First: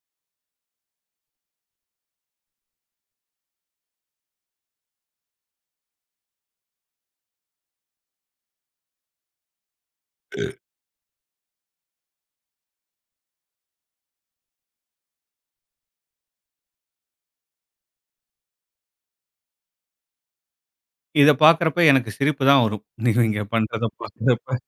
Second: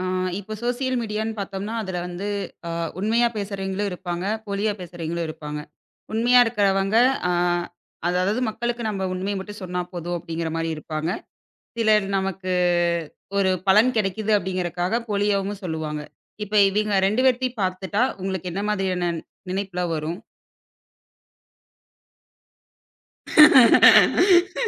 ஆ, இப்போ சோசியல் மீடியான்னு பார்த்தோம்னா, அதுல வந்து அ உண்மையா பேசுறவங்களும் இருப்பாங்க, போலியா பேசுறவங்களும் இருப்பாங்க. உண்மையா இருக்கிறவங்க அ அதாவது மக்களுக்கு நம்ம உண்மைய மட்டும் சொன்னா போதும் அப்படிங்கிற மாரி இருப்பாங்க. சிலர் நமக்கு ஒரு பலன் கிடைக்குது அப்படிங்கிறக்காக போலியாவும் சொல்லுவாங்க. இப்ப இவங்க 2 பேத்தையும் பார்த்துட்டா உங்களுக்கு என்ன மாதிரியான நினைப்புல வரும்? இத பார்க்கிறப்ப எனக்கு சிரிப்பு தான் வரும். நீங்க பண்றத பார்க்கிறப்ப.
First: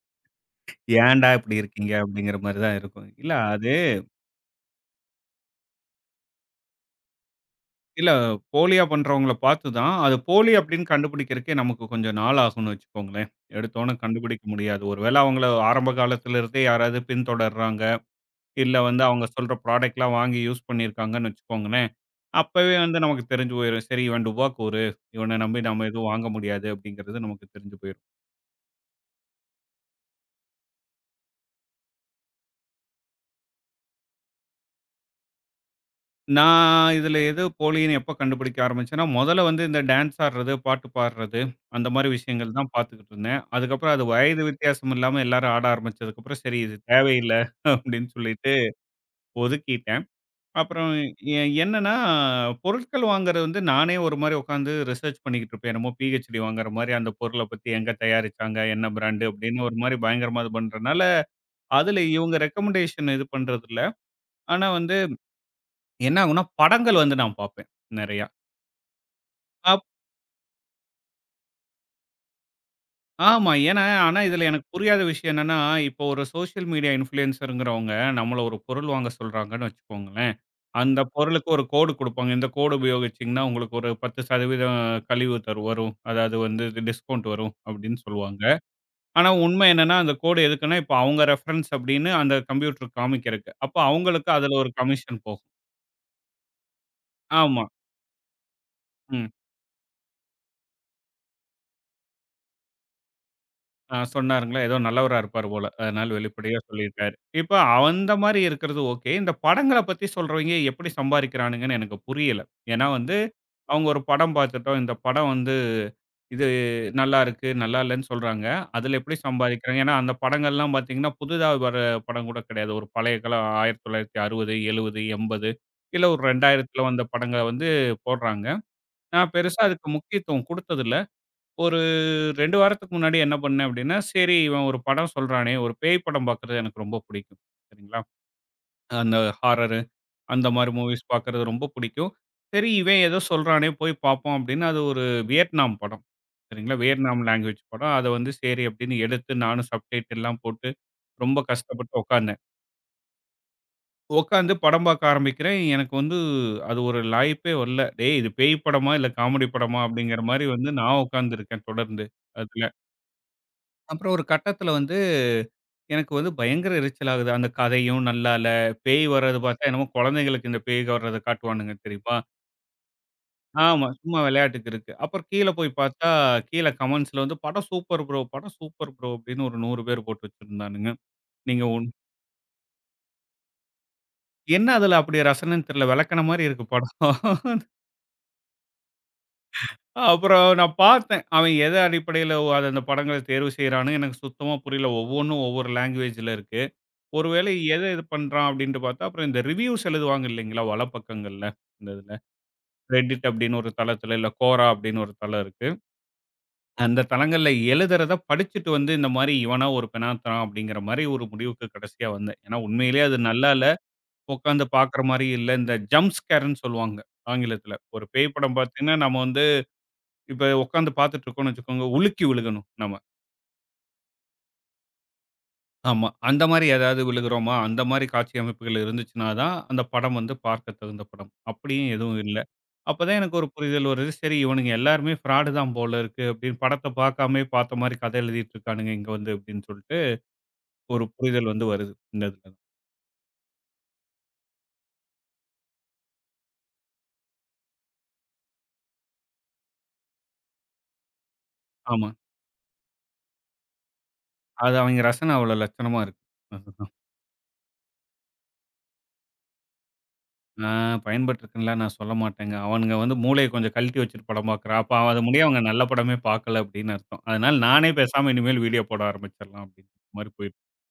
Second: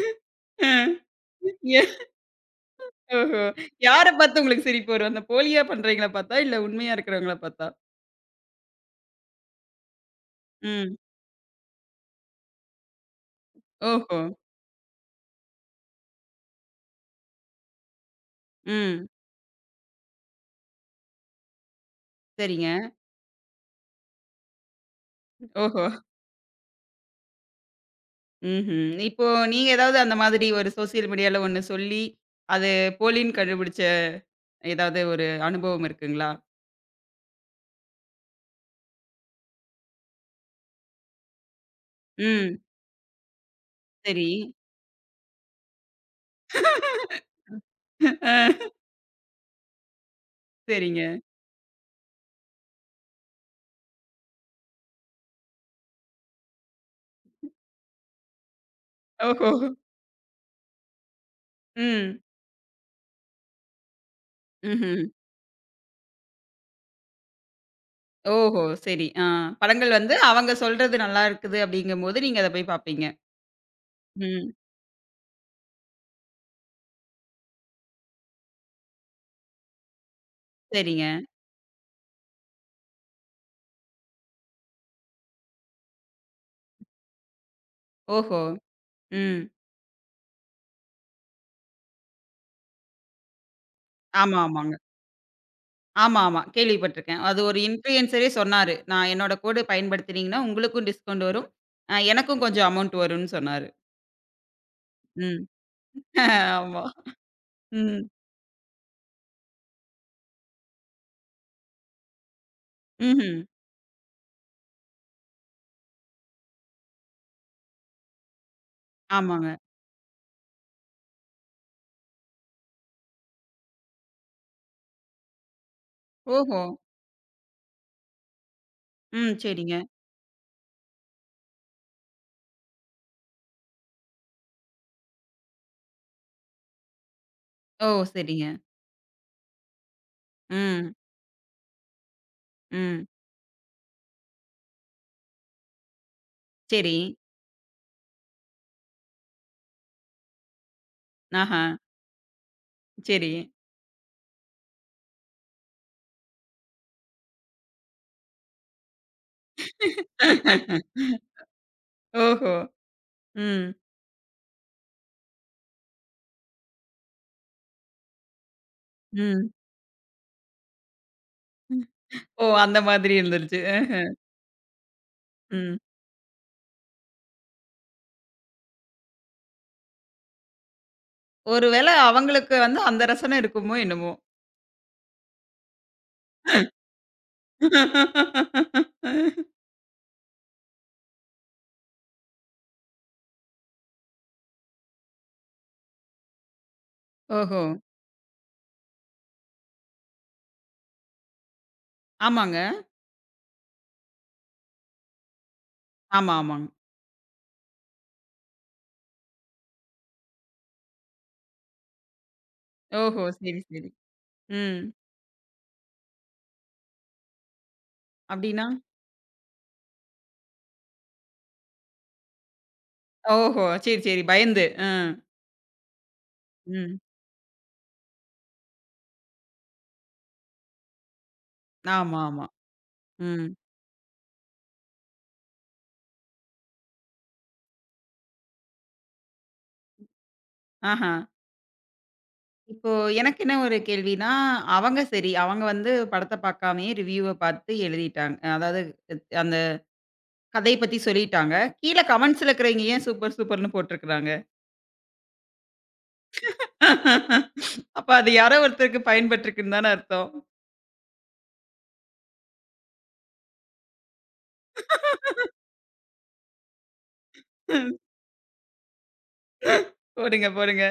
ஏன்டா இப்படி ஏ இருக்கீங்க? அப்படிங்கிற மாரி தான் இருக்கும். இல்ல ஓஹோ! அது யார பார்த்து உங்களுக்கு சிரிப்பு வரும்? அந்த போலியா பண்றவங்கள பார்த்தா, இல்ல உண்மையா இருக்கிறவங்கள பார்த்தா? இல்ல போலியா பண்றவங்கள பார்த்து தான், அது போலி அப்படின்னு ம். கண்டுபிடிக்கிறக்கே நமக்கு கொஞ்சம் நாள் ஆகும்னு வச்சுக்கோங்களேன். எடுத்தோனே ஓஹோ! கண்டுபிடிக்க முடியாது. ஒரு வேள அவங்கள ஆரம்ப காலத்துல இருந்தே யாராவது பின்தொடர்றாங்க, இல்ல வந்து ம். அவங்க சொல்ற ப்ராடக்ட்லாம் வாங்கி யூஸ் பண்ணியிருக்காங்கன்னு வச்சுக்கோங்களேன், சரிங்க. அப்பவே வந்து நமக்கு தெரிஞ்சு போயிரும். சரி இவன் டுபாக்கூரு, இவன நம்பி ஓஹோ! நம்ம எதுவும் வாங்க முடியாது அப்படிங்கிறது நமக்கு தெரிஞ்சு போயிரும். ம்ஹ்ம். இப்போ நீங்க ஏதாவது அந்த மாதிரி ஒரு சோசியல் மீடியால ஒண்ணு சொல்லி, அது போலின்னு கண்டுபிடிச்ச ஏதாவது ஒரு அனுபவம் இருக்குங்களா? நான் இதில எது போலின்னு எப்ப கண்டுபிடிக்க ஆரம்பிச்சேன்னா, மொதல்ல வந்து இந்த டான்ஸ் ஆடுறது, பாட்டு பாடுறது, அந்த மாரி விஷயங்கள் ம். தான் பார்த்துக்கிட்டு இருந்தேன். அதுக்கப்புறம் அது சரி. வயது வித்தியாசம் இல்லாம எல்லாரும் ஆட ஆரம்பிச்சதுக்கப்புறம், சரி இது தேவையில்ல அப்படின்னு அ சொல்லிட்டு ஒதுக்கிட்டேன். அப்புறம் சரிங்க. என்னன்னா, பொருட்கள் வாங்குறது வந்து நானே ஒரு மாரி உட்காந்து ரிசர்ச் பண்ணிக்கிட்டு இருப்பேன். என்னமோ பிஹெச்டி வாங்குற மாரி அந்த பொருள பத்தி எங்க தயாரிச்சாங்க, என்ன பிராண்டு ஓஹோ! அப்படின்னு ஒரு மாரி பயங்கரமா இது பண்றனால, அதில ம். இவங்க ரெக்கமெண்டேஷன் இது பண்றதில்ல. ஆனா வந்து ம்ஹ்ம். என்ன ஆகும்னா, படங்கள் வந்து நான் பார்ப்பேன் நெறையா. ஓஹோ! சரி. ஆ. படங்கள் வந்து அவங்க சொல்றது நல்லா இருக்குது அப்படிங்கும்போது நீங்க அத போய் பார்ப்பீங்க. ஆமா. ஏன்னா, ஆனா இதில ம். எனக்கு புரியாத விஷயம் என்னன்னா, இப்போ ஒரு சோஷியல் மீடியா இன்ஃப்ளூயன்ஸர்ங்கிறவங்க நம்மள ஒரு பொருள் வாங்க சொல்றாங்கன்னு வச்சுக்கோங்களேன். அந்த சரிங்க. பொருளுக்கு ஒரு கோடு குடுப்பாங்க. இந்த கோடு உபயோகிச்சீங்கன்னா, உங்களுக்கு ஒரு 10% கழிவு தரு வரும். அதாவது வந்து டிஸ்கவுண்ட் வரும் அப்படின்னு ஓஹோ! சொல்லுவாங்க. ஆனா ம். உண்மை என்னன்னா, அந்த கோடு எதுக்குன்னா, இப்போ அவங்க ரெஃபரன்ஸ் அப்படின்னு அந்த கம்ப்யூட்டர் காமிக்கிறக்கு. அப்போ அவங்களுக்கு ஆமா, அதில ஒரு ஆமாங்க. கமிஷன் போகும். ஆமா, ஆமா. கேள்விப்பட்டுருக்கேன். அது ஒரு ஆமா. இன்ஃப்ளூயன்சரே சொன்னாரு. நான் ம். என்னோட கோடு பயன்படுத்துனீங்கன்னா, உங்களுக்கும் டிஸ்கவுண்ட் வரும். எனக்கும் கொஞ்சம் அமௌண்ட் வரும்னு சொன்னாரு. ஆ சொன்னாருங்களா? ஏதோ நல்லவரா ம். இருப்பார் போல. அதனால வெளிப்படையா ஆமா. சொல்லிட்டாரு. இப்ப ம். அந்த மாரி இருக்கிறது ஓகே. இந்த படங்கள பத்தி சொல்றவய்ங்க எப்படி சம்பாரிக்கிறானுங்கன்னு எனக்கு புரியல. ஏன்னா வந்து, ம்ஹ்ம். அவங்க ஒரு படம் பார்த்துட்டோம். இந்த படம் வந்து இது நல்லா இருக்கு, நல்லா இல்லன்னு சொல்றாங்க. அதுல எப்படி ஆமாங்க. சம்பாரிக்கிறாங்க? ஏன்னா அந்த படங்கள்லாம் பார்த்தீங்கன்னா, புதிதா வர படம் கூட கிடையாது. ஒரு பழைய காலம் 1960, 70, 80 இல்ல ஒரு ஓஹோ! 2000த்துல வந்த படங்கள வந்து போடுறாங்க. நான் ம். பெருசா சரிங்க. அதுக்கு முக்கியத்துவம் குடுத்ததில்ல. ஒரு 2 வாரத்துக்கு முன்னாடி என்ன பண்ணேன் அப்படின்னா, சரி இவன் ஒரு படம் சொல்றானே, ஒரு பேய் படம் பார்க்குறது எனக்கு ரொம்ப பிடிக்கும். ஓ! சரிங்களா? சரிங்க. அந்த ஹாரரு அந்த மாரி ம். மூவிஸ் பார்க்குறது ரொம்ப பிடிக்கும். சரி இவன் ம். ஏதோ சொல்றானே போய் பார்ப்போம் அப்படின்னு, அது ஒரு வியட்நாம் படம். சரிங்களா? சரி. வியட்நாம் லாங்குவேஜ் படம். அத வந்து சரி அப்படின்னு எடுத்து நானும் சப்டைட்டில்லாம் போட்டு ரொம்ப ஆஹா. கஷ்டப்பட்டு உட்கார்ந்தேன். சரி. உட்கார்ந்து படம் பார்க்க ஆரம்பிக்கிறேன். எனக்கு வந்து அது ஒரு லாய்ப்பே வரல. "டேய் இது பேய் படமா? இல்ல காமெடி படமா?" அப்படிங்கிற மாரி வந்து நான் உட்கார்ந்துருக்கேன் தொடர்ந்து ஓஹோ! அதுல. ம். அப்புறம் ஒரு கட்டத்தில வந்து எனக்கு வந்து பயங்கர எரிச்சல் ஆகுது. அந்த கதையும் நல்லா இல்ல. பேய் வர்றது ம். பார்த்தா என்னமோ குழந்தைங்களுக்கு இந்த பேய் வர்றத காட்டுவானுங்க தெரியுமா? ஓ! அந்த மாதிரி இருந்துருச்சு. ஆமா. சும்மா விளையாட்டுக்கு இருக்கு. அப்புறம் கீழ போய் ம். பார்த்தா, கீழ கமெண்ட்ஸ்ல வந்து "படம் சூப்பர் ப்ரோ! படம் சூப்பர் ப்ரோ!" அப்படின்னு ஒரு 100 பேர் போட்டு வச்சிருந்தானுங்க. நீங்க ஒரு வேள அவங்களுக்கு வந்து அந்த ரசனை இருக்குமோ என்னமோ! என்ன அதுல அப்படி ரசனைன்னு தெரியல. விளக்குன மாரி இருக்கு படம். அப்புறம் நான் பார்த்தேன். அவன் எத அடிப்படையில அது அந்த படங்கள தேர்வு செய்றான்னு எனக்கு சுத்தமா புரியல. ஒவ்வொன்னும் ஒவ்வொரு லேங்குவேஜ்ல இருக்கு. ஒருவேளை ஓஹோ! எத இது பண்றான் அப்படின்னு பார்த்தா, அப்புறம் இந்த ரிவ்யூஸ் எழுதுவாங்க இல்லைங்களா? வலப்பக்கங்கள்ல, இந்த இதுல. ஆமாங்க. Reddit அப்படின்னு ஒரு தளத்துல, இல்ல Quora அப்படின்னு ஒரு தளம் இருக்கு. ஆமா, ஆமாங்க. அந்த தளங்கள்ல எழுதுறத படிச்சுட்டு வந்து இந்த மாரி இவனா ஒரு பெனாத்தரான் அப்படிங்கிற மாரி ஒரு முடிவுக்கு கடைசியா வந்தேன். ஏன்னா உண்மையிலேயே அது ஓஹோ! நல்லா சரி, இல்ல. சரி. உட்காந்து ம். பார்க்குற மாரி இல்ல. இந்த ஜம்ப் ஸ்கேர்ன்னு சொல்லுவாங்க ஆங்கிலத்துல. ஒரு பேய் படம் அப்டின்னா? பார்த்தீங்கன்னா, நம்ம வந்து இப்ப உட்காந்து பார்த்துட்டு இருக்கோம்னு வச்சுக்கோங்க, உலுக்கி விழுகணும் நம்ம. ஓஹோ! சரி, சரி. பயந்து. அ. ஆமா. அந்த மாரி ம். ஏதாவது விழுகுறோமா? அந்த மாரி காட்சி அமைப்புகள் இருந்துச்சுனா தான், அந்த படம் வந்து பார்க்க தகுந்த படம். அப்படியும் எதுவும் ஆமா, இல்ல. ஆமா. அப்பதான் எனக்கு ஒரு ம். புரிதல் வருது. சரி இவனுங்க எல்லாருமே ஃப்ராடு தான் போல இருக்கு அப்படின்னு படத்த பார்க்காமயே பார்த்த மாரி கதை எழுதிட்டு இருக்கானுங்க இங்க வந்து அப்படின்னு சொல்லிட்டு, ஒரு ஆஹா. புரிதல் வந்து வருது. இந்த இதுல. இப்போ எனக்கு என்ன ஒரு கேள்வின்னா, அவங்க சரி, அவங்க வந்து படத்த பார்க்காமயே ரிவ்யூவ பார்த்து எழுதிட்டாங்க. அதாவது அந்த கதைய பத்தி சொல்லிட்டாங்க. கீழ ஆமா. கமெண்ட்ஸ்ல இருக்கிறவைங்க ஏன் சூப்பர் சூப்பர்ன்னு போட்டுருக்காங்க? அது அவங்க ரசனை அவ்வளோ லட்சணமா இருக்கு. அதுதான். அப்ப அது யாரோ ஒருத்தருக்கு பயன்பட்டுருக்குன்னு தானே அர்த்தம். நான் பயன்பட்டுருக்குன்னுலாம் நான் சொல்ல மாட்டேங்க. அவனுங்க வந்து மூளைய கொஞ்சம் கழட்டி வச்சுட்டு படம் பார்க்குறான். அப்ப அது முடிய அவங்க நல்ல படமே பார்க்கல அப்படின்னு அர்த்தம். அதனால நானே பேசாம இனிமேல் வீடியோ போட ஆரம்பிச்சிடலாம் அப்படின்ற மாரி போடுங்க, போய் போடுங்க.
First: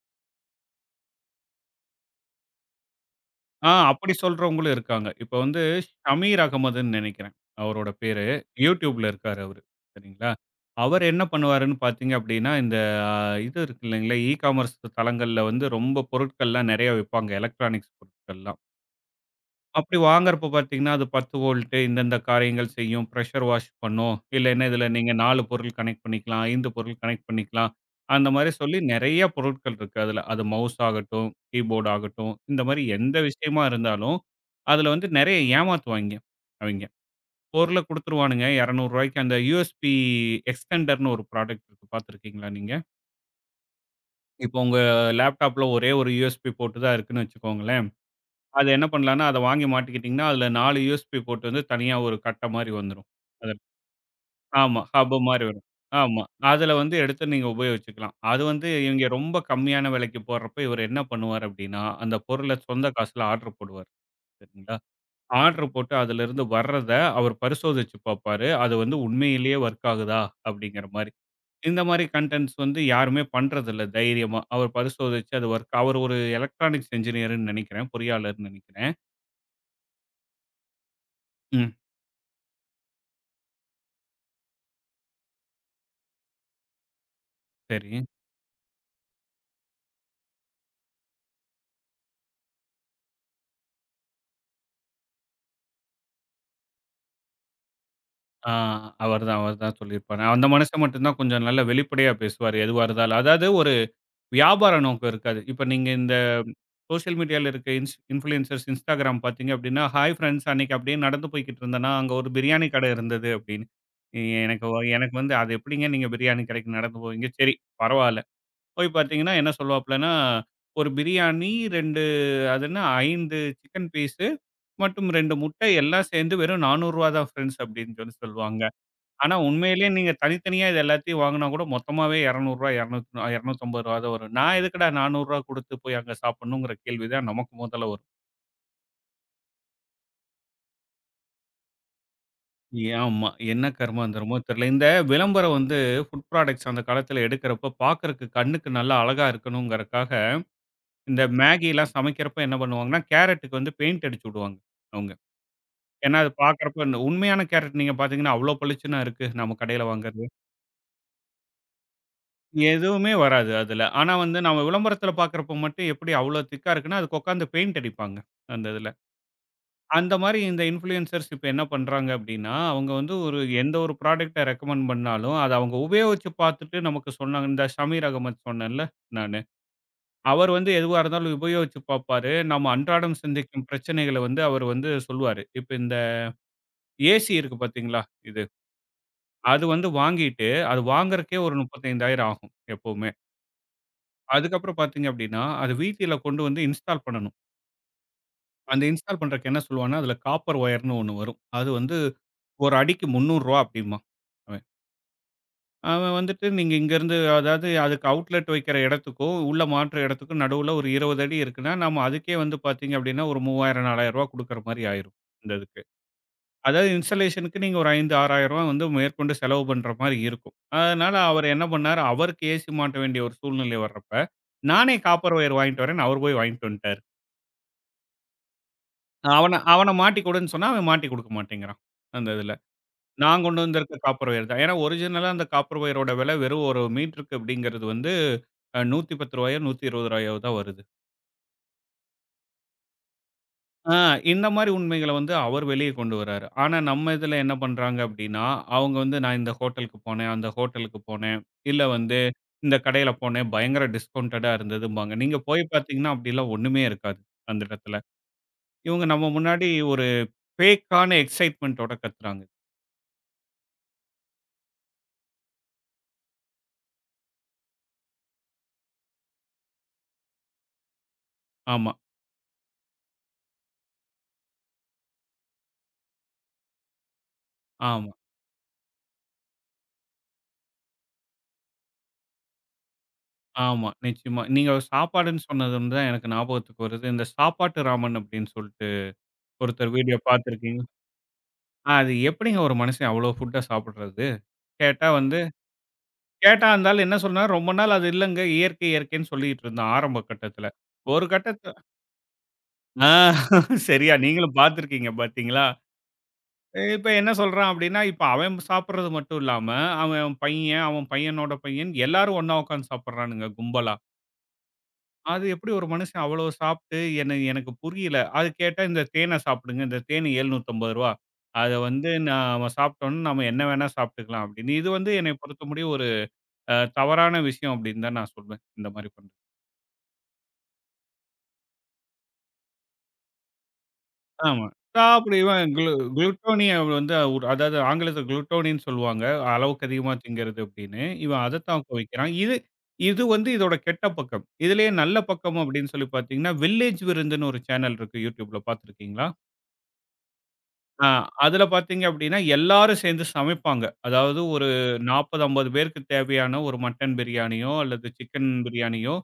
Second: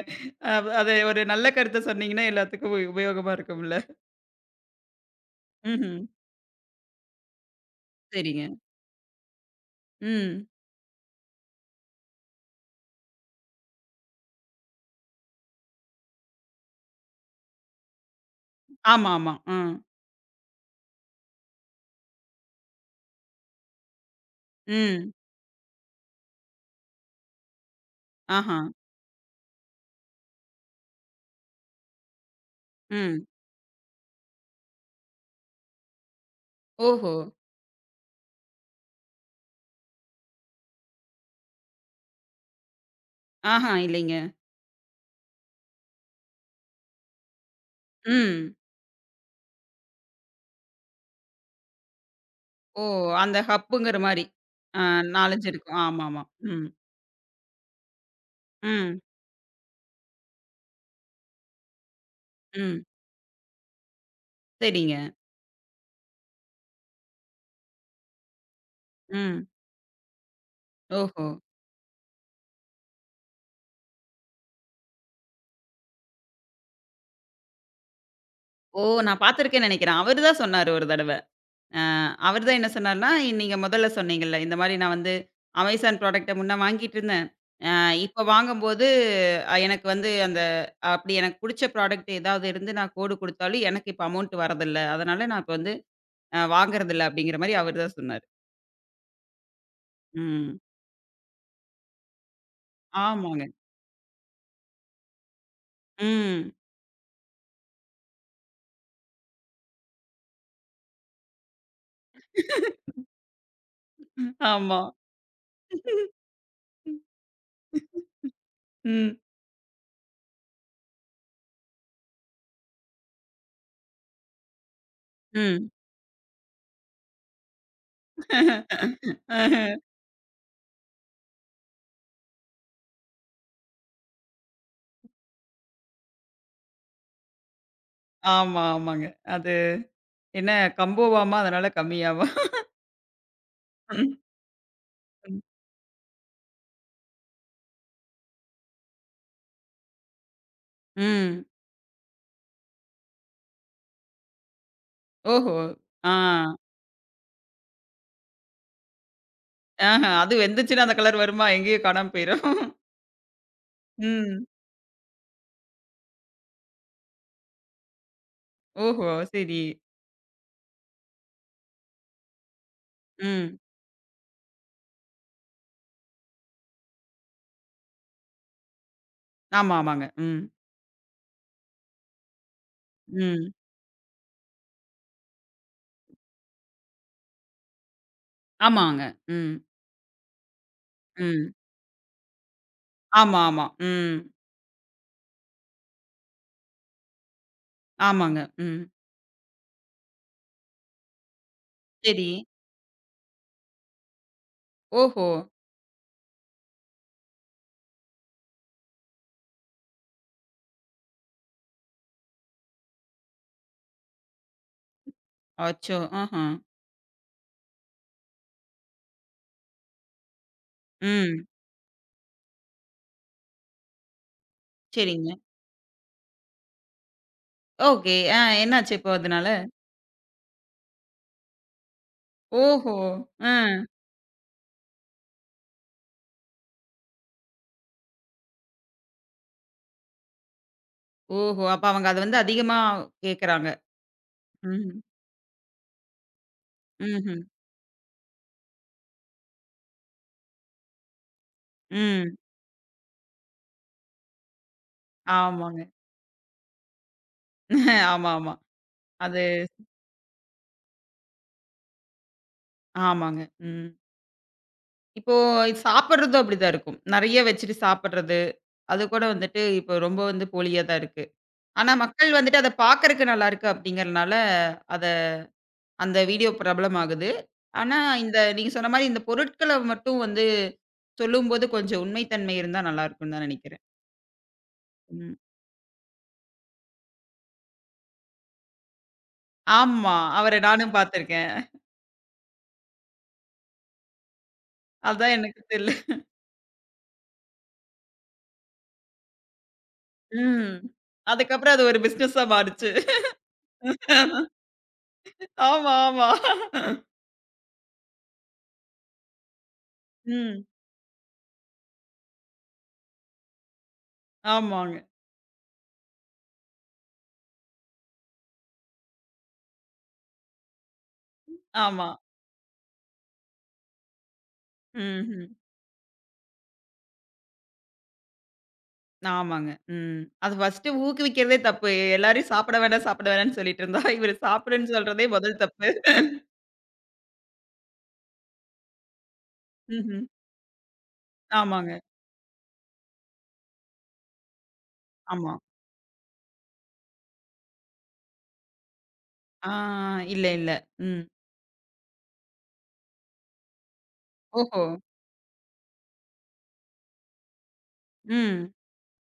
அ அது ஒரு நல்ல கருத்த சொன்னீங்கன்னா எல்லாத்துக்கும் உபயோகமா ஆ இருக்கும்ல. அப்படி சொல்றவங்களும் இருக்காங்க. இப்ப வந்து ம்ஹ்ம். ஷமீர் அகமதுன்னு நெனைக்கிறேன். அவரோட பேரு. சரிங்க. YouTubeல இருக்காரு அவரு. சரிங்களா? ம். அவர் என்ன பண்ணுவாருன்னு பார்த்தீங்க அப்படின்னா, இந்த அ இது இருக்கு இல்லைங்களா? இ காமர்ஸ் தளங்கள்ல வந்து ரொம்ப பொருட்கள்லாம் நெறைய விப்பாங்க. எலக்ட்ரானிக்ஸ் பொருட்கள்லாம். ஆமா, ஆமா. அ. அப்படி வாங்குறப்ப பார்த்தீங்கன்னா, அது 10 வோல்ட் இந்தந்த காரியங்கள் செய்யும். பிரஷர் வாஷ் பண்ணும். இல்லைன்னா இதில ம். நீங்க 4 பொருள் கனெக்ட் பண்ணிக்கலாம். 5 பொருள் கனெக்ட் பண்ணிக்கலாம். அந்த மாரி ஆஹா. சொல்லி நெறைய பொருட்கள் இருக்கு அதுல. அது மவுஸ் ஆகட்டும், கீபோர்ட் ஆகட்டும், இந்த மாரி எந்த ம். விஷயமா இருந்தாலும், அதுல வந்து நெறைய ஏமாத்துவாய்ங்க அவைங்க. ஓஹோ! பொருள குடுத்துருவானுங்க. ரூ. 200 அந்த யூஎஸ்பி எக்ஸ்டெண்டர்ன்னு ஒரு ப்ராடக்ட் இருக்கு. பார்த்துருக்கீங்களா நீங்க? ஆஹா, இல்லைங்க. இப்போ உங்க லேப்டாப்ல ஒரே ஒரு யூஎஸ்பி போர்ட் தான் இருக்குன்னு வச்சுக்கோங்களேன். ம். அது என்ன பண்ணலாம்ன்னா, அத வாங்கி மாட்டிக்கிட்டீங்கன்னா, அதில 4 யூஎஸ்பி போர்ட் வந்து தனியா ஒரு கட்ட மாரி ஓ! வந்துரும். அந்த அதில. ஹப்புங்கிற மாரி. ஆமா. ஆ ஹப் 4, மாரி 5 வரும். இருக்கும். ஆமா. ஆமாமா. ம். அதில வந்து எடுத்து நீங்க உபயோகிச்சுக்கலாம். அது வந்து ம். இவங்க ரொம்ப கம்மியான விலைக்கு போடுறப்ப, இவரு என்ன பண்ணுவாரு அப்டின்னா, அந்த பொருள ம். சொந்த காசுல ஆர்டர் போடுவாரு. சரிங்களா? சரிங்க. ஆர்டர் போட்டு அதிலிருந்து வர்றத அவர் பரிசோதிச்சு பார்ப்பாரு. அது வந்து ம். உண்மையிலேயே வொர்க் ஆகுதா? அப்டிங்கிற மாரி. ஓஹோ! இந்த மாரி கன்டென்ட்ஸ் வந்து யாருமே பண்றதில்ல தைரியமா. அவர் பரிசோதிச்சு அது வொர்க் அவர் ஒரு எலக்ட்ரானிக்ஸ் என்ஜினியர்ன்னு நெனைக்கிறேன். பொறியாளர்ன்னு ஓ! நெனைக்கிறேன். நான் பார்த்துருக்கேன்னு நெனைக்கிறேன். அவரு தான் சொன்னாரு ஒரு தடவ. ம். அ அவரு தான் என்ன சொன்னாருன்னா, நீங்க முதல்ல சொன்னீங்கல்ல, இந்த மாரி நான் வந்து அமேசான் ப்ராடக்ட்ட முன்ன வாங்கிட்டுருந்தேன். அ சரி. இப்ப வாங்கும்போது எனக்கு வந்து அந்த அப்படி எனக்கு புடிச்ச ப்ராடக்ட் ஏதாவது இருந்து நான் கோடு குடுத்தாலும், எனக்கு இப்ப அமௌண்ட் வரதில்ல. அதனால நான் இப்ப வந்து வாங்குறதில்ல அப்படிங்கிற மாரி அவரு தான் சொன்னாரு. ஆ அவர்தான், அவர்தான் சொல்லியிருப்பாரு. அந்த ம். மனுஷன் மட்டும் தான் கொஞ்சம் நல்லா வெளிப்படையா பேசுவாரு. எதுவா இருந்தாலும். ஆமாங்க. அதாவது ஒரு வியாபார நோக்கம் இருக்காது. இப்ப நீங்க இந்த ம். சோசியல் மீடியால இருக்க இன்ஃப்ளூயன்சர்ஸ் Instagram பார்த்தீங்க அப்படின்னா, "ஹாய் ஃபிரெண்ட்ஸ் அன்னைக்கு அப்படியே நடந்து போய்க்கிட்டு இருந்தேன்னா, அங்க ஒரு பிரியாணி கடை இருந்தது" அப்படின்னு. ஆமா. எனக்கு வந்து அது எப்படிங்க நீங்க பிரியாணி கடைக்கு நடந்து போவீங்க? சரி பரவால்ல. போய் ம். பார்த்தீங்கன்னா என்ன சொல்லுவாப்லன்னா, "ஒரு பிரியாணி, 2 அது என்ன 5 சிக்கன் பீஸு மற்றும் 2 முட்டை ம். எல்லாம் சேர்ந்து வெறும் ரூ. 400 தான் ஃபிரெண்ட்ஸ்" அப்படின்னு சொல்லி சொல்லுவாங்க. ஆனா உண்மையிலேயே நீங்க தனித்தனியா இது எல்லாத்தையும் வாங்குனா கூட மொத்தமாவே ரூ. 200 200 250 ரூவா தான் வரும். நான் எதுக்குடா ரூ. 400 குடுத்து போய் அங்க சாப்பிடணுங்கிற கேள்வி தான் நமக்கு மொதல்ல வரும். ஆமா, ஆமாங்க. அது என்ன கம்போவாமா? அதனால கம்மியாவா? ஏ, ஆமா. என்ன கருமாந்திரமோ தெரியல. இந்த ம். விளம்பரம் வந்து ஃபுட் ப்ராடக்ட்ஸ் அந்த காலத்துல எடுக்கிறப்ப பார்க்கறக்கு கண்ணுக்கு நல்லா அழகா இருக்கணுங்கிறக்காக, இந்த ம். மேகிலாம் சமைக்கிறப்ப என்ன பண்ணுவாங்கன்னா, கேரட்டுக்கு வந்து பெயிண்ட் அடிச்சு விடுவாங்க அவங்க. ஓஹோ! ஆ. ஏன்னா அது பார்க்கறப்ப உண்மையான கேரட் நீங்க பார்த்தீங்கன்னா, அவ்ளோ பளிச்சுன்னு இருக்கு நம்ம கடையில ஆஹ வாங்குறது. அது வெந்துச்சுன்னா அந்த கலர் வருமா? எங்கேயோ காணாம போயிரும். எதுவுமே வராது அதுல. ஆனா வந்து ம். நம்ம விளம்பரத்துல பார்க்கிறப்ப மட்டும் எப்படி அவ்ளோ திக்கா இருக்குன்னா, அதுக்கு உட்கார்ந்து பெயிண்ட் அடிப்பாங்க, அந்த இதுல. ஓஹோ! சரி. அந்த மாரி இந்த இன்ஃப்ளூயன்சர்ஸ் இப்ப என்ன பண்றாங்க அப்படின்னா, அவங்க வந்து ஒரு ம். எந்த ஒரு ப்ராடக்ட்ட ரெக்கமெண்ட் பண்ணாலும், அத அவங்க உபயோகிச்சு பார்த்துட்டு நமக்கு சொன்னாங்க. இந்த ஷமீர் அகமது சொன்னேன்ல நானு. ஆமா, ஆமாங்க. ம். அவர் வந்து எதுவா இருந்தாலும் உபயோகிச்சு பார்ப்பாரு. நம்ம அன்றாடம் ம். சந்திக்கும் பிரச்சனைகள வந்து அவர் வந்து சொல்லுவாரு. இப்ப இந்த ஏசி இருக்கு பார்த்தீங்களா? இது. ஆமாங்க. ம், அது வந்து வாங்கிட்டு, அது வாங்குறதுக்கே ம். ஒரு 35,000 ஆகும் எப்பவுமே. ஆமா, ஆமா. ம். அதுக்கப்புறம் பார்த்தீங்க அப்படின்னா, அது வீதியில கொண்டு வந்து இன்ஸ்டால் பண்ணணும். ஆமாங்க. ம். அந்த இன்ஸ்டால் பண்றதுக்கு என்ன சொல்லுவான்னா, அதில காப்பர் ஒயர்ன்னு ஒண்ணு வரும். அது வந்து சரி. ஒரு அடிக்கு ரூ. 300 அப்படிம்பான் அவன். ஓஹோ! அவன் வந்துட்டு நீங்க இங்கேருந்து அதாவது அதுக்கு அவுட்லெட் வைக்கிற இடத்துக்கும், உள்ள மாற்ற இடத்துக்கும் நடுவுல ஒரு 20 அடி இருக்குன்னா, நம்ம அதுக்கே வந்து பார்த்தீங்க அப்படின்னா, ஒரு 3,000 ரூ. 4,000 குடுக்குற மாரி ஆயிரும் இந்த இதுக்கு. அச்சோ! ஆஹ. அதாவது இன்ஸ்டாலேஷனுக்கு நீங்க ஒரு 5, 6,000 வந்து மேற்கொண்டு செலவு பண்ற மாரி இருக்கும். அதனால அவர் ம். என்ன பண்ணாரு, அவருக்கு ஏசி மாட்ட வேண்டிய ஒரு சூழ்நிலை வர்றப்ப, நானே சரிங்க. காப்பர் ஒயர் வாங்கிட்டு வரேன்னு அவர் போய் வாங்கிட்டு வந்துட்டாரு. ஓகே. ஆ என்னாச்சு இப்போ அதனால? அவன அவன மாட்டிக்குடுன்னு சொன்னா, அவன் மாட்டி குடுக்க மாட்டேங்கிறான். அந்த இதுல. ஓஹோ! நான் ஆ. கொண்டு வந்திருக்க காப்பர் வயர் தான். ஏன்னா ஒரிஜினலா அந்த காப்பர் வயரோட விலை வெறும் 1 மீட்டருக்கு அப்படிங்கிறது வந்து ரூ. 110 ரூ. 120 தான் வருது. ஓஹோ! அப்ப அவங்க அத வந்து அதிகமா கேட்கறாங்க. ஆ இந்த மாரி ம்ஹ்ம். உண்மைகள வந்து அவர் வெளிய கொண்டு வராரு. ஆனா நம்ம இதுல ம்ஹ்ம். என்ன பண்றாங்க அப்படின்னா, அவங்க வந்து நான் இந்த ஹோட்டலுக்கு போனேன், அந்த ஹோட்டலுக்கு போனேன், இல்ல வந்து ம். இந்த கடையில போனேன், பயங்கர டிஸ்கவுண்டடா இருந்ததும்பாங்க. நீங்க போய் ஆமாங்க. பார்த்தீங்கன்னா, அப்படிலாம் ஒண்ணுமே இருக்காது, அந்த இடத்துல. ஆமா, ஆமா. இவங்க நம்ம அது முன்னாடி ஒரு ஃபேக்கான எக்ஸைட்மென்ட்டோட கத்துறாங்க. ஆமாங்க. ம். இப்போ சாப்பிடுறதும் அப்படித்தான் இருக்கும். நெறைய வச்சுட்டு சாப்பிடுறது, அது கூட வந்துட்டு இப்போ ரொம்ப வந்து போலியா தான் இருக்கு. ஆனா ஆமா. மக்கள் வந்துட்டு அத பார்க்கறக்கு நல்லா இருக்கு அப்படிங்கிறனால, அத அந்த வீடியோ பிரபலம் ஆகுது. ஆனா ஆமா, இந்த நீங்க சொன்ன மாரி இந்த பொருட்கள மட்டும் வந்து சொல்லும்போது கொஞ்சம் உண்மை தன்மை இருந்தா நல்லா இருக்கும்னு தான் நெனைக்கிறேன். ஆமா. நிச்சயமா. நீங்க ம். சாப்பாடுன்னு சொன்னதும் தான் எனக்கு ஞாபகத்துக்கு வருது. இந்த சாப்பாட்டு ராமன் அப்படின்னு சொல்லிட்டு ஒருத்தர் ஆமா. வீடியோ அவர பார்த்துருக்கீங்க. நானும் பார்த்திருக்கேன். அது எப்படிங்க ஒரு மனுஷன் அவ்வளோ ஃபுட்ட சாப்பிடுறது? கேட்டா அதான் வந்து எனக்கு தெரியல. கேட்டா அந்த ஆள் என்ன சொன்னார், ரொம்ப நாள் அது இல்லங்க இயற்கை, இயற்கைன்னு சொல்லிட்டு இருந்தான் ஆரம்ப கட்டத்துல. ம். ஒரு கட்டத்துல அதுக்கப்புறம் அது ஒரு பிசினஸா மாறுச்சு. ஆ சரியா நீங்களும் பார்த்துருக்கீங்க பார்த்தீங்களா? ஆமா, ஆமா. இப்ப என்ன சொல்றான் அப்படின்னா, இப்ப அவன் சாப்பிடுறது மட்டும் இல்லாம, அவன் ம். பையன், அவன் பையனோட பையன் எல்லாரும் ஒண்ணா உட்கார்ந்து சாப்பிடுறானுங்க கும்பலா. ஆமாங்க. அது எப்படி ஒரு மனுஷன் அவ்வளோ சாப்பிட்டு என்ன எனக்கு புரியல. அது கேட்டா இந்த தேனை சாப்பிடுங்க. இந்த தேனு ரூ. 750. அத ஆமா. வந்து நாம சாப்பிட்டோம்னா, நாம என்ன வேணா சாப்பிட்டுக்கலாம் அப்படின்னு. இது வந்து என்னை ம்ஹ்ம். பொறுத்தமுடிய ஒரு தவறான விஷயம் அப்படின்னு தான் நான் சொல்வேன். இந்த மாரி பண்றது. ஆமாங்க. ம். அது ஃபர்ஸ்ட்டு ஊக்குவிக்கிறதே தப்பு. எல்லாரையும் சாப்பிட வேண்டாம், சாப்பிட வேணாம்ன்னு சொல்லிட்டு இருந்தா, இவரு ஆமா. சாப்பிடுன்னு சொல்றதே சாப்பிடு முதல் இவன் தப்பு. குளுட்டோனிய வந்து ஒரு அதாவது ஆங்கிலத்தில குளுட்டோனின்னு சொல்லுவாங்க. அளவுக்கு அதிகமா ம்ஹ்ம். திங்கிறது அப்படின்னு. இவன் அதத்தான் ஆமாங்க. குவிக்கிறான். இது இது வந்து இதோட கெட்ட பக்கம். இதிலேயே நல்ல ஆமா. பக்கம் அப்படின்னு சொல்லி பார்த்தீங்கன்னா, வில்லேஜ் விருந்துன்னு ஒரு சேனல் இருக்கு YouTubeல பார்த்துருக்கீங்களா? ஆ இல்ல, இல்ல. ஆ ம். அதில பார்த்தீங்க அப்டின்னா, எல்லாரும் சேர்ந்து சமைப்பாங்க. அதாவது ஒரு ஓஹோ! 40, 50 பேருக்கு தேவையான ஒரு மட்டன் பிரியாணியோ, அல்லது சிக்கன் ம். பிரியாணியோ,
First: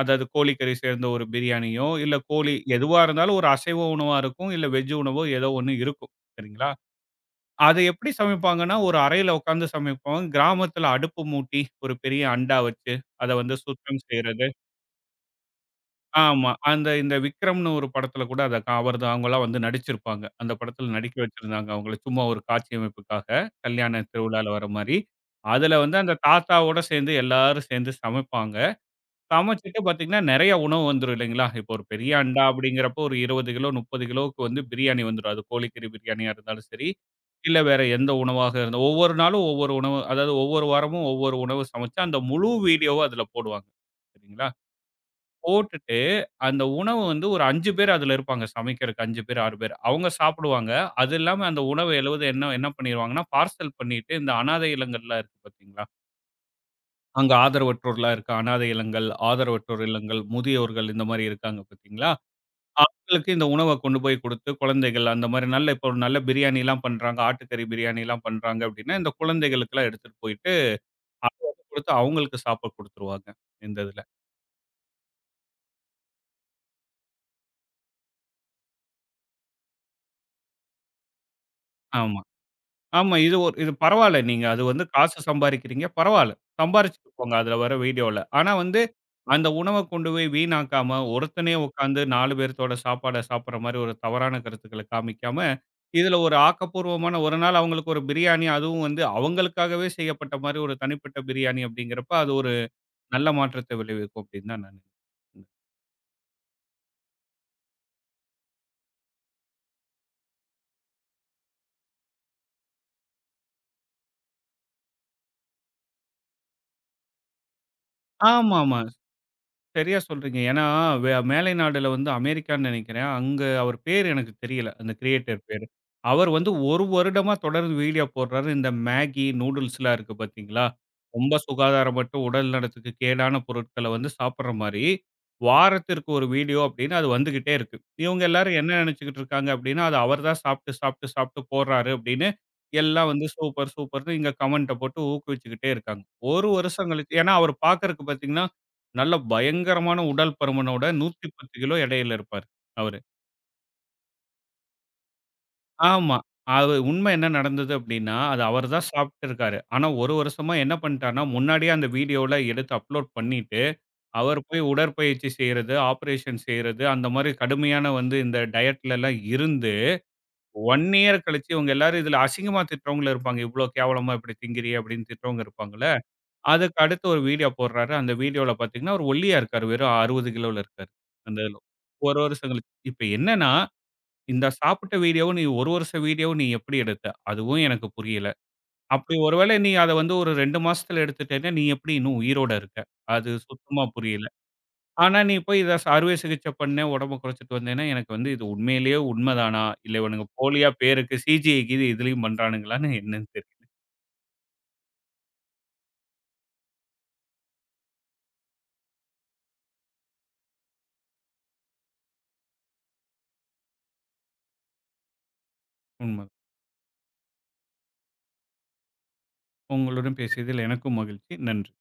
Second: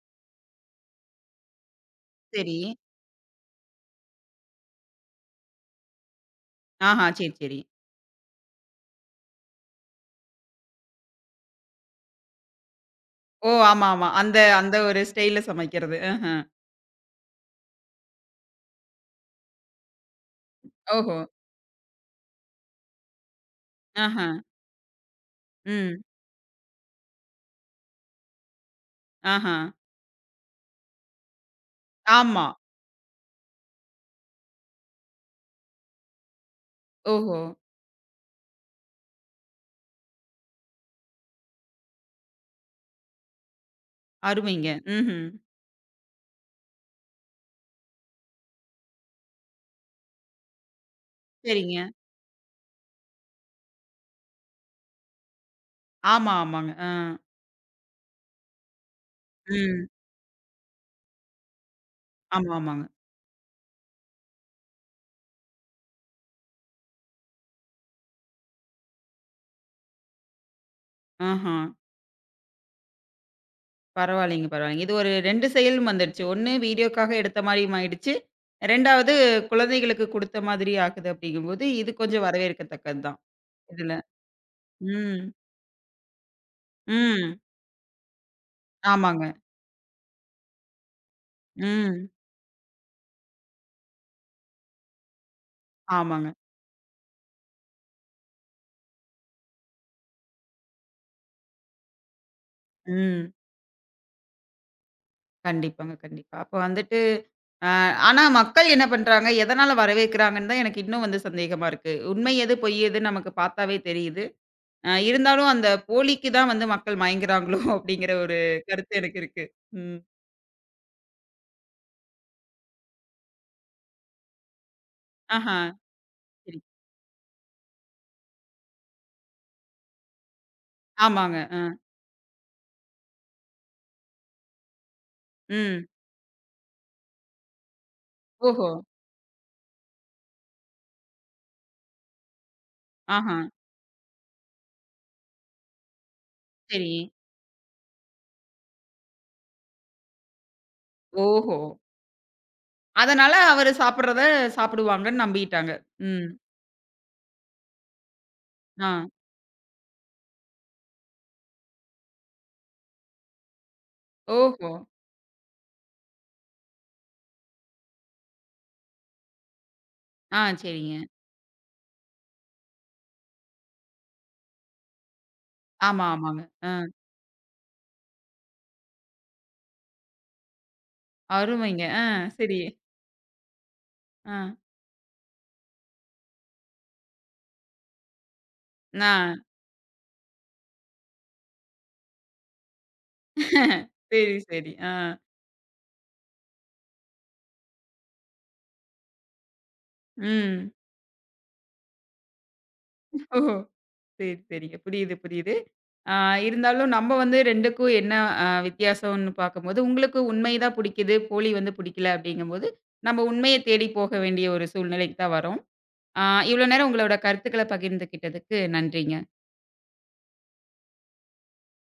அதாவது கோழிக்கறி சேர்ந்த ஒரு பிரியாணியோ, இல்ல கோழி சரி. எதுவா இருந்தாலும் ஒரு அசைவ உணவா இருக்கும். இல்ல வெஜ் உணவோ ஏதோ ஒண்ணு இருக்கும். சரிங்களா? ஆஹா. சரி, சரி. அத எப்படி சமைப்பாங்கன்னா, ஒரு அறையில உட்கார்ந்து சமைப்போம். கிராமத்தில அடுப்பு மூட்டி, ஒரு பெரிய அண்டா வச்சு, அத ஓ! வந்து ஆமா, சுத்தம் ஆமா. அந்த செய்றது. அந்த ஒரு ஸ்டைல்ல சமைக்கிறது. அ. ஆமா. அந்த இந்த விக்ரம்னு ஒரு படத்துல கூட அத அவர் தான் அவங்கலாம் வந்து நடிச்சிருப்பாங்க. அந்த படத்துல நடிக்க ஓஹோ! வச்சிருந்தாங்க அவங்கள சும்மா ஒரு காட்சியமைப்புக்காக, கல்யாண ஆஹா. திருவிழால வர மாரி. அதுல வந்து ம். அந்த தாத்தாவோட சேர்ந்து எல்லாரும் சேர்ந்து சமைப்பாங்க. ஆஹா. சமைச்சுட்டு பார்த்தீங்கன்னா, நெறைய உணவு வந்துரும் இல்லைங்களா? இப்போ ஒரு பெரிய அண்டா ஆமா. அப்படிங்கிறப்போ ஒரு 20 கிலோ, 30 கிலோவுக்கு வந்து பிரியாணி வந்துரும். அது கோழிக்கறி பிரியாணியா இருந்தாலும் சரி, ஓஹோ! இல்ல வேற எந்த உணவாக இருந்தா ஒவ்வொரு நாளும் ஒவ்வொரு உணவு அதாவது ஒவ்வொரு வாரமும் ஒவ்வொரு உணவு சமைச்சு அந்த முழு வீடியோவ அதுல போடுவாங்க. சரிங்களா? அருமைங்க. ம்ஹ்ம். போட்டுட்டு, அந்த உணவு வந்து ஒரு 5 பேர் அதுல இருப்பாங்க. சமைக்கிறதுக்கு 5 பேர், 6 பேர். அவங்க சாப்பிடுவாங்க. அது இல்லாம அந்த சரிங்க. உணவு எழுவது என்ன என்ன பண்ணிருவாங்கன்னா, பார்சல் பண்ணிட்டு இந்த அனாதை இல்லங்கள்லாம் இருக்கு பார்த்தீங்களா? ஆமா, ஆமாங்க. ஆ. அங்க ஆதரவற்றோர்லாம் இருக்கு. அனாதை இல்லங்கள், ஆதரவற்றோர் ம். இல்லங்கள், முதியோர்கள் இந்த மாரி இருக்காங்க பார்த்தீங்களா? ஆமா, ஆமாங்க. அவங்களுக்கு இந்த உணவ கொண்டு போய் குடுத்து, குழந்தைகள் அந்த மாரி நல்ல இப்போ ஒரு நல்ல பிரியாணிலாம் பண்றாங்க. ஆட்டுக்கறி பிரியாணிலாம் பண்றாங்க அப்படின்னா, இந்த குழந்தைகளுக்குலாம் எடுத்துட்டு போயிட்டு, அத ஆஹா. வந்து குடுத்து அவங்களுக்கு சாப்பிட குடுத்துருவாங்க. இந்த இதுல. பரவாயில்லைங்க, பரவாயில்லைங்க. இது ஒரு 2 செயலும் வந்துருச்சு. 1 வீடியோக்காக எடுத்த மாரியும் ஆயிடுச்சு. 2வது குழந்தைகளுக்கு குடுத்த மாதிரி ஆகுது அப்படிங்கும்போது, இது ஆமா. கொஞ்சம் வரவேற்கத்தக்கது ஆமா. தான். இது ஒரு இது இதுல. பரவால்ல. நீங்க அது வந்து காசு ம். சம்பாரிக்கிறீங்க. பரவால்ல. சம்பாரிச்சுட்டு போங்க. ம். அதுல வர வீடியோல. ஆனா வந்து, ஆமாங்க. அந்த உணவ கொண்டு போய் வீணாக்காம, ஒருத்தனே உட்காந்து ம். 4 பேர்த்தோட சாப்பாட சாப்பிடுற மாரி ஒரு தவறான கருத்துக்கள காமிக்காம, இதுல ஆமாங்க. ஒரு ஆக்கப்பூர்வமான ஒரு நாள் அவங்களுக்கு ஒரு பிரியாணி, அதுவும் வந்து அவங்களுக்காகவே செய்யப்பட்ட மாரி ஒரு தனிப்பட்ட பிரியாணி அப்படிங்கிறப்ப, அது ஒரு நல்ல ம். மாற்றத்தை விளைவிக்கும் அப்படின்னு தான் நான் நினைக்கிறேன். கண்டிப்பாங்க, கண்டிப்பா. அப்ப வந்துட்டு அ ஆனா மக்கள் என்ன பண்றாங்க? எதனால வரவேற்கிறாங்கன்னு தான் எனக்கு இன்னும் வந்து சந்தேகமா இருக்கு. உண்மை எது, பொய் எதுன்னு நமக்கு பாத்தாவே தெரியுது. இருந்தாலும் அந்த போலிக்கு தான் வந்து மக்கள் மயங்குறாங்களோ! அப்பிடிங்கிற ஒரு ஆமாமா. கருத்து எனக்கு இருக்கு. சரியா ம். சொல்றீங்க. ஏன்னா, வே மேலை நாடுல வந்து அமெரிக்கான்னு நெனைக்கிறேன். அங்க அவர் பேரு எனக்கு தெரியல. அந்த கிரியேட்டர் ஆஹா! பேரு. அவர் வந்து சரி. 1 வருடமா தொடர்ந்து வீடியோ போடுறாரு. இந்த மேகி, நூடுல்ஸ்லாம் இருக்கு பார்த்தீங்களா? ரொம்ப ஆமாங்க. அ. சுகாதாரமற்ற உடல் நலத்துக்கு கேடான பொருட்கள வந்து சாப்பிடுற மாரி, ம். வாரத்திற்கு 1 வீடியோ அப்படின்னு அது வந்துகிட்டே இருக்கு. இவங்க எல்லாரும் ஓஹோ! என்ன நெனச்சுக்கிட்டு இருக்காங்க அப்படின்னா, அது அவர் தான் சாப்பிட்டு, சாப்பிட்டு, சாப்பிட்டு போடுறாரு அப்படின்னு, எல்லாம் வந்து ஆஹா! சூப்பர், சூப்பர்ன்னு இங்க கமெண்ட்ட போட்டு ஊக்குவிச்சுக்கிட்டே இருக்காங்க. 1 வருஷம் சரி. கழிச்சு ஏன்னா அவர் பார்க்கறக்கு பார்த்தீங்கன்னா நல்ல பயங்கரமான உடல் பருமனோட 110 ஓஹோ! கிலோ எடையில இருப்பாரு அவரு. அதனால அவரு சாப்பிட்றத சாப்பிடுவாங்கன்னு நம்பிட்டாங்க. ஆமா. ம். அது உண்மை என்ன நடந்தது அப்படின்னா, அது அவரு தான் ஆ. சாப்பிட்டுருக்காரு. ஆனா, 1 வருஷமா என்ன பண்ணிட்டார்ன்னா, முன்னாடியே அந்த வீடியோலாம் எடுத்து அப்லோட் பண்ணிட்டு, அவர் போய் ஓஹோ! உடற்பயிற்சி செய்றது, ஆப்பரேஷன் செய்றது, அந்த மாரி கடுமையான வந்து இந்த டயட்லலாம் இருந்து, ஆ 1 சரிங்க. இயர் கழிச்சு இவங்க எல்லாரும் இதுல அசிங்கமா திட்டுறவங்களும் இருப்பாங்க. "இவ்ளோ கேவலமா இப்படி திங்கிறியே!" அப்படின்னு திட்டுறவங்க இருப்பாங்கல்ல. ஆமா, ஆமாங்க. ஆ. அதுக்கு அடுத்து ஒரு வீடியோ போடுறாரு. அந்த வீடியோல பார்த்தீங்கன்னா, அவரு ஒல்லியா இருக்காரு. வெறும் 60 கிலோல இருக்காரு. அந்த இதுல. அருமைங்க. ஆ ஒரு வருஷம் சரி. கழிச்சு. இப்ப என்னன்னா, ஆ. இந்த சாப்பிட்ட வீடியோவும், நீ ஒரு வருஷ வீடியோவும் நீ எப்படி எடுத்த? அதுவும் எனக்கு புரியல. ஆ. அப்படி ஒருவேளை நீ அத வந்து ஒரு 2 மாசத்துல எடுத்துட்டேன்னா, நீ எப்படி இன்னும் உயிரோட இருக்க? அது சுத்தமா புரியல. சரி, சரி. ஆ. ஆனா, நீ போய் இத அறுவை சிகிச்சை பண்ணேன், உடம்ப குறைச்சுட்டு வந்தேன்னா, எனக்கு வந்து இது உண்மையிலேயே உண்மைதானா? இல்ல இவனுங்க போலியா ம். பேருக்கு சிஜிஐ கீது இதுலயும் பண்றானுங்களான்னு என்னன்னு தெரியல. ஓஹோ! சரி, சரிங்க. புரியுது, புரியுது. ஆ இருந்தாலும் நம்ம வந்து 2க்கும் என்ன வித்தியாசம்னு பார்க்கும்போது, உங்களுக்கு உண்மை தான் பிடிக்குது, போலி வந்து பிடிக்கல அப்படிங்கும்போது, நம்ம உண்மைய தேடி போக வேண்டிய ஒரு சூழ்நிலைக்கு தான் வரோம். ஆ உண்ம. இவ்வளோ நேரம் உங்களோட கருத்துக்கள பகிர்ந்துக்கிட்டதுக்கு நன்றிங்க. உங்களுடன் பேசியதில் எனக்கும் மகிழ்ச்சி. நன்றி.